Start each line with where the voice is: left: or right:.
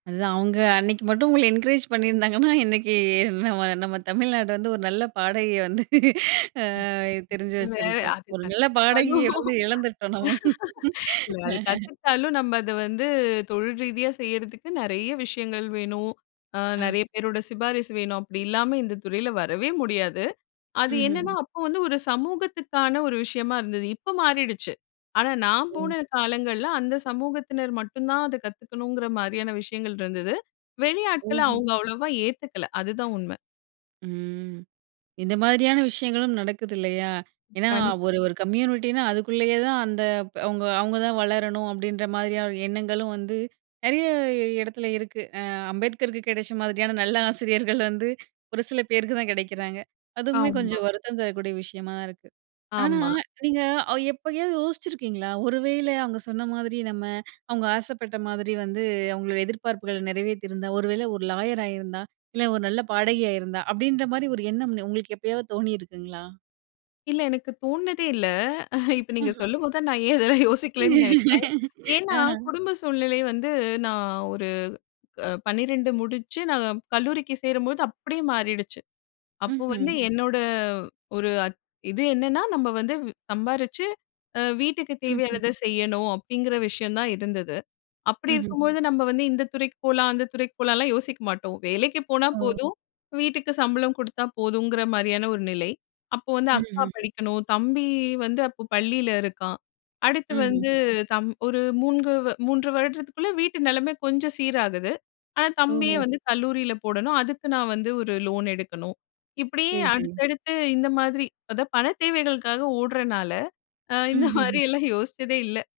right: அதுதான் அவுங்க அன்னக்கு மட்டும் உங்கள என்கரேஜ் பண்ணியிருந்தாங்கன்னா, இன்னக்கு அ நம்ம நம்ம தமிழ்நாடு வந்து ஒரு நல்ல பாடகியை வந்து ஆ
left: ம் வே
right: தெரிஞ்சு
left: ஒரு வேளை
right: வச்சிருக்கும்.
left: அது
right: ஒரு நல்ல
left: கத்துக்கிட்டாலும்,
right: பாடகியை வந்து இழந்துட்டோம் நம்ம.
left: இல்ல அது கத்துக்கிட்டாலும் நம்ம அத வந்து தொழில் ரீதியா செய்றதுக்கு நிறைய விஷயங்கள் வேணும். அ
right: ஆ.
left: நிறைய பேரோட சிபாரிசு வேணும். அப்டி இல்லாம இந்த துறையில வரவே முடியாது. அது என்னன்னா
right: ம்ஹ்ஹும்.
left: அப்போ வந்து ஒரு சமூகத்துக்கான ஒரு விஷயமா இருந்தது. இப்போ மாறிடுச்சு. ஆனா, நான்
right: ஓ!
left: போன காலங்கள்ல அந்த சமூகத்தினர் மட்டுந்தான் அத கத்துக்கணுங்கிற மாரியான விஷயங்கள் இருந்தது. வெளி ஆட்கள
right: ஓஹோ.
left: அவுங்க அவ்வளோவா ஏத்துக்கல. அதுதான் உண்மை.
right: ம். இந்த மாதிரியான விஷயங்களும் நடக்குது இல்லயா? ஏன்னா,
left: கண்
right: ஒரு ஒரு கம்யூனிட்டின்னா அதுக்குள்ளேயே தான் அந்த ப்ப அவுங்க அவுங்க தான் வளரணும் அப்டின்ற மாதிரியான எண்ணங்களும் வந்து, நெறையா எடத்துல இருக்கு. அ அம்பேத்கருக்கு கெடைச்ச மாதிரியான நல்ல ஆசிரியர்கள் வந்து ஒரு சில பேருக்கு தான் கெடைக்கிறாங்க. அதுவுமே
left: ஆமா.
right: கொஞ்சம் வருத்தம் தரக்கூடிய விஷயமா இருக்கு. ஆனா,
left: ஆமா.
right: நீங்க அ எப்பையாவது யோசிச்சிருக்கீங்களா? ஒருவேள அவுங்க சொன்ன மாதிரி நம்ம அவுங்க ஆசைப்பட்ட மாதிரி வந்து, அவுங்களோட எதிர்பார்ப்புகள் நிறைவேத்தியிருந்தா! ஒருவேள ஒரு லாயர் ஆயிருந்தா? இல்ல ஒரு நல்ல பாடகியாயிருந்தா!? அப்டின்ற மாதிரி ஒரு எண்ணம் உங்களுக்கு எப்பயாவது தோணியிருக்குங்களா?
left: இல்ல எனக்கு தோணுனதே இல்ல. இப்போ நீங்க
right: ம்ஹ்ம்.
left: சொல்லும்போது தான், நான் ஏன் இதெல்லாம் யோசிக்கலன்னு நெனக்கிறேன். ஏன்னா
right: ஆ.
left: குடும்ப சூழ்நிலை வந்து, நான் ஒரு க 12 முடிச்சு நான் கல்லூரிக்கு சேரும்போது, அப்டியே மாறிடுச்சு. அப்போ வந்து
right: ம்ஹ்ம்.
left: என்னோட ஒரு அத் இது என்னன்னா, நம்ம வந்து வி சம்பாரிச்சு, அ வீட்டுக்கு
right: ம்ஹ்ம்.
left: தேவையானதை செய்யணும். அப்டிங்கிற விஷயம் தான் இருந்தது. அப்படி
right: ம்ஹ்ம்.
left: இருக்கும்போது, நம்ம வந்து இந்த துறைக்கு போலாம், அந்த துறைக்கு போலாம்லாம் யோசிக்க மாட்டோம். வேலக்கு போனா
right: ஓ!
left: போதும், வீட்டுக்கு சம்பளம் குடுத்தா போதுங்கிற மாரியான ஒரு நிலை. அப்போ வந்து அக்கா
right: ம்ஹ்ஹும்.
left: படிக்கணும், தம்பி வந்து அப்ப பள்ளில இருக்கான். அடுத்து வந்து
right: ம்ஹ்ஹும்.
left: தம் ஒரு மூண்கு 3 வருடத்துக்குள்ள, வீட்டு நிலமை கொஞ்சம் சீராகுது. ஆனா, தம்பிய
right: ஓஹோ,
left: வந்து கல்லூரில போடணும். அதுக்கு நான் வந்து ஒரு லோன் எடுக்கணும். இப்டியே
right: சரி சரி.
left: அடுத்தடுத்து இந்த மாதிரி அதா பண தேவைகளுக்கா ஓடுறனால, அ இந்த
right: ம்ஹ்ஹும்.
left: மாரியெல்லாம் அ யோசிச்சதே இல்ல.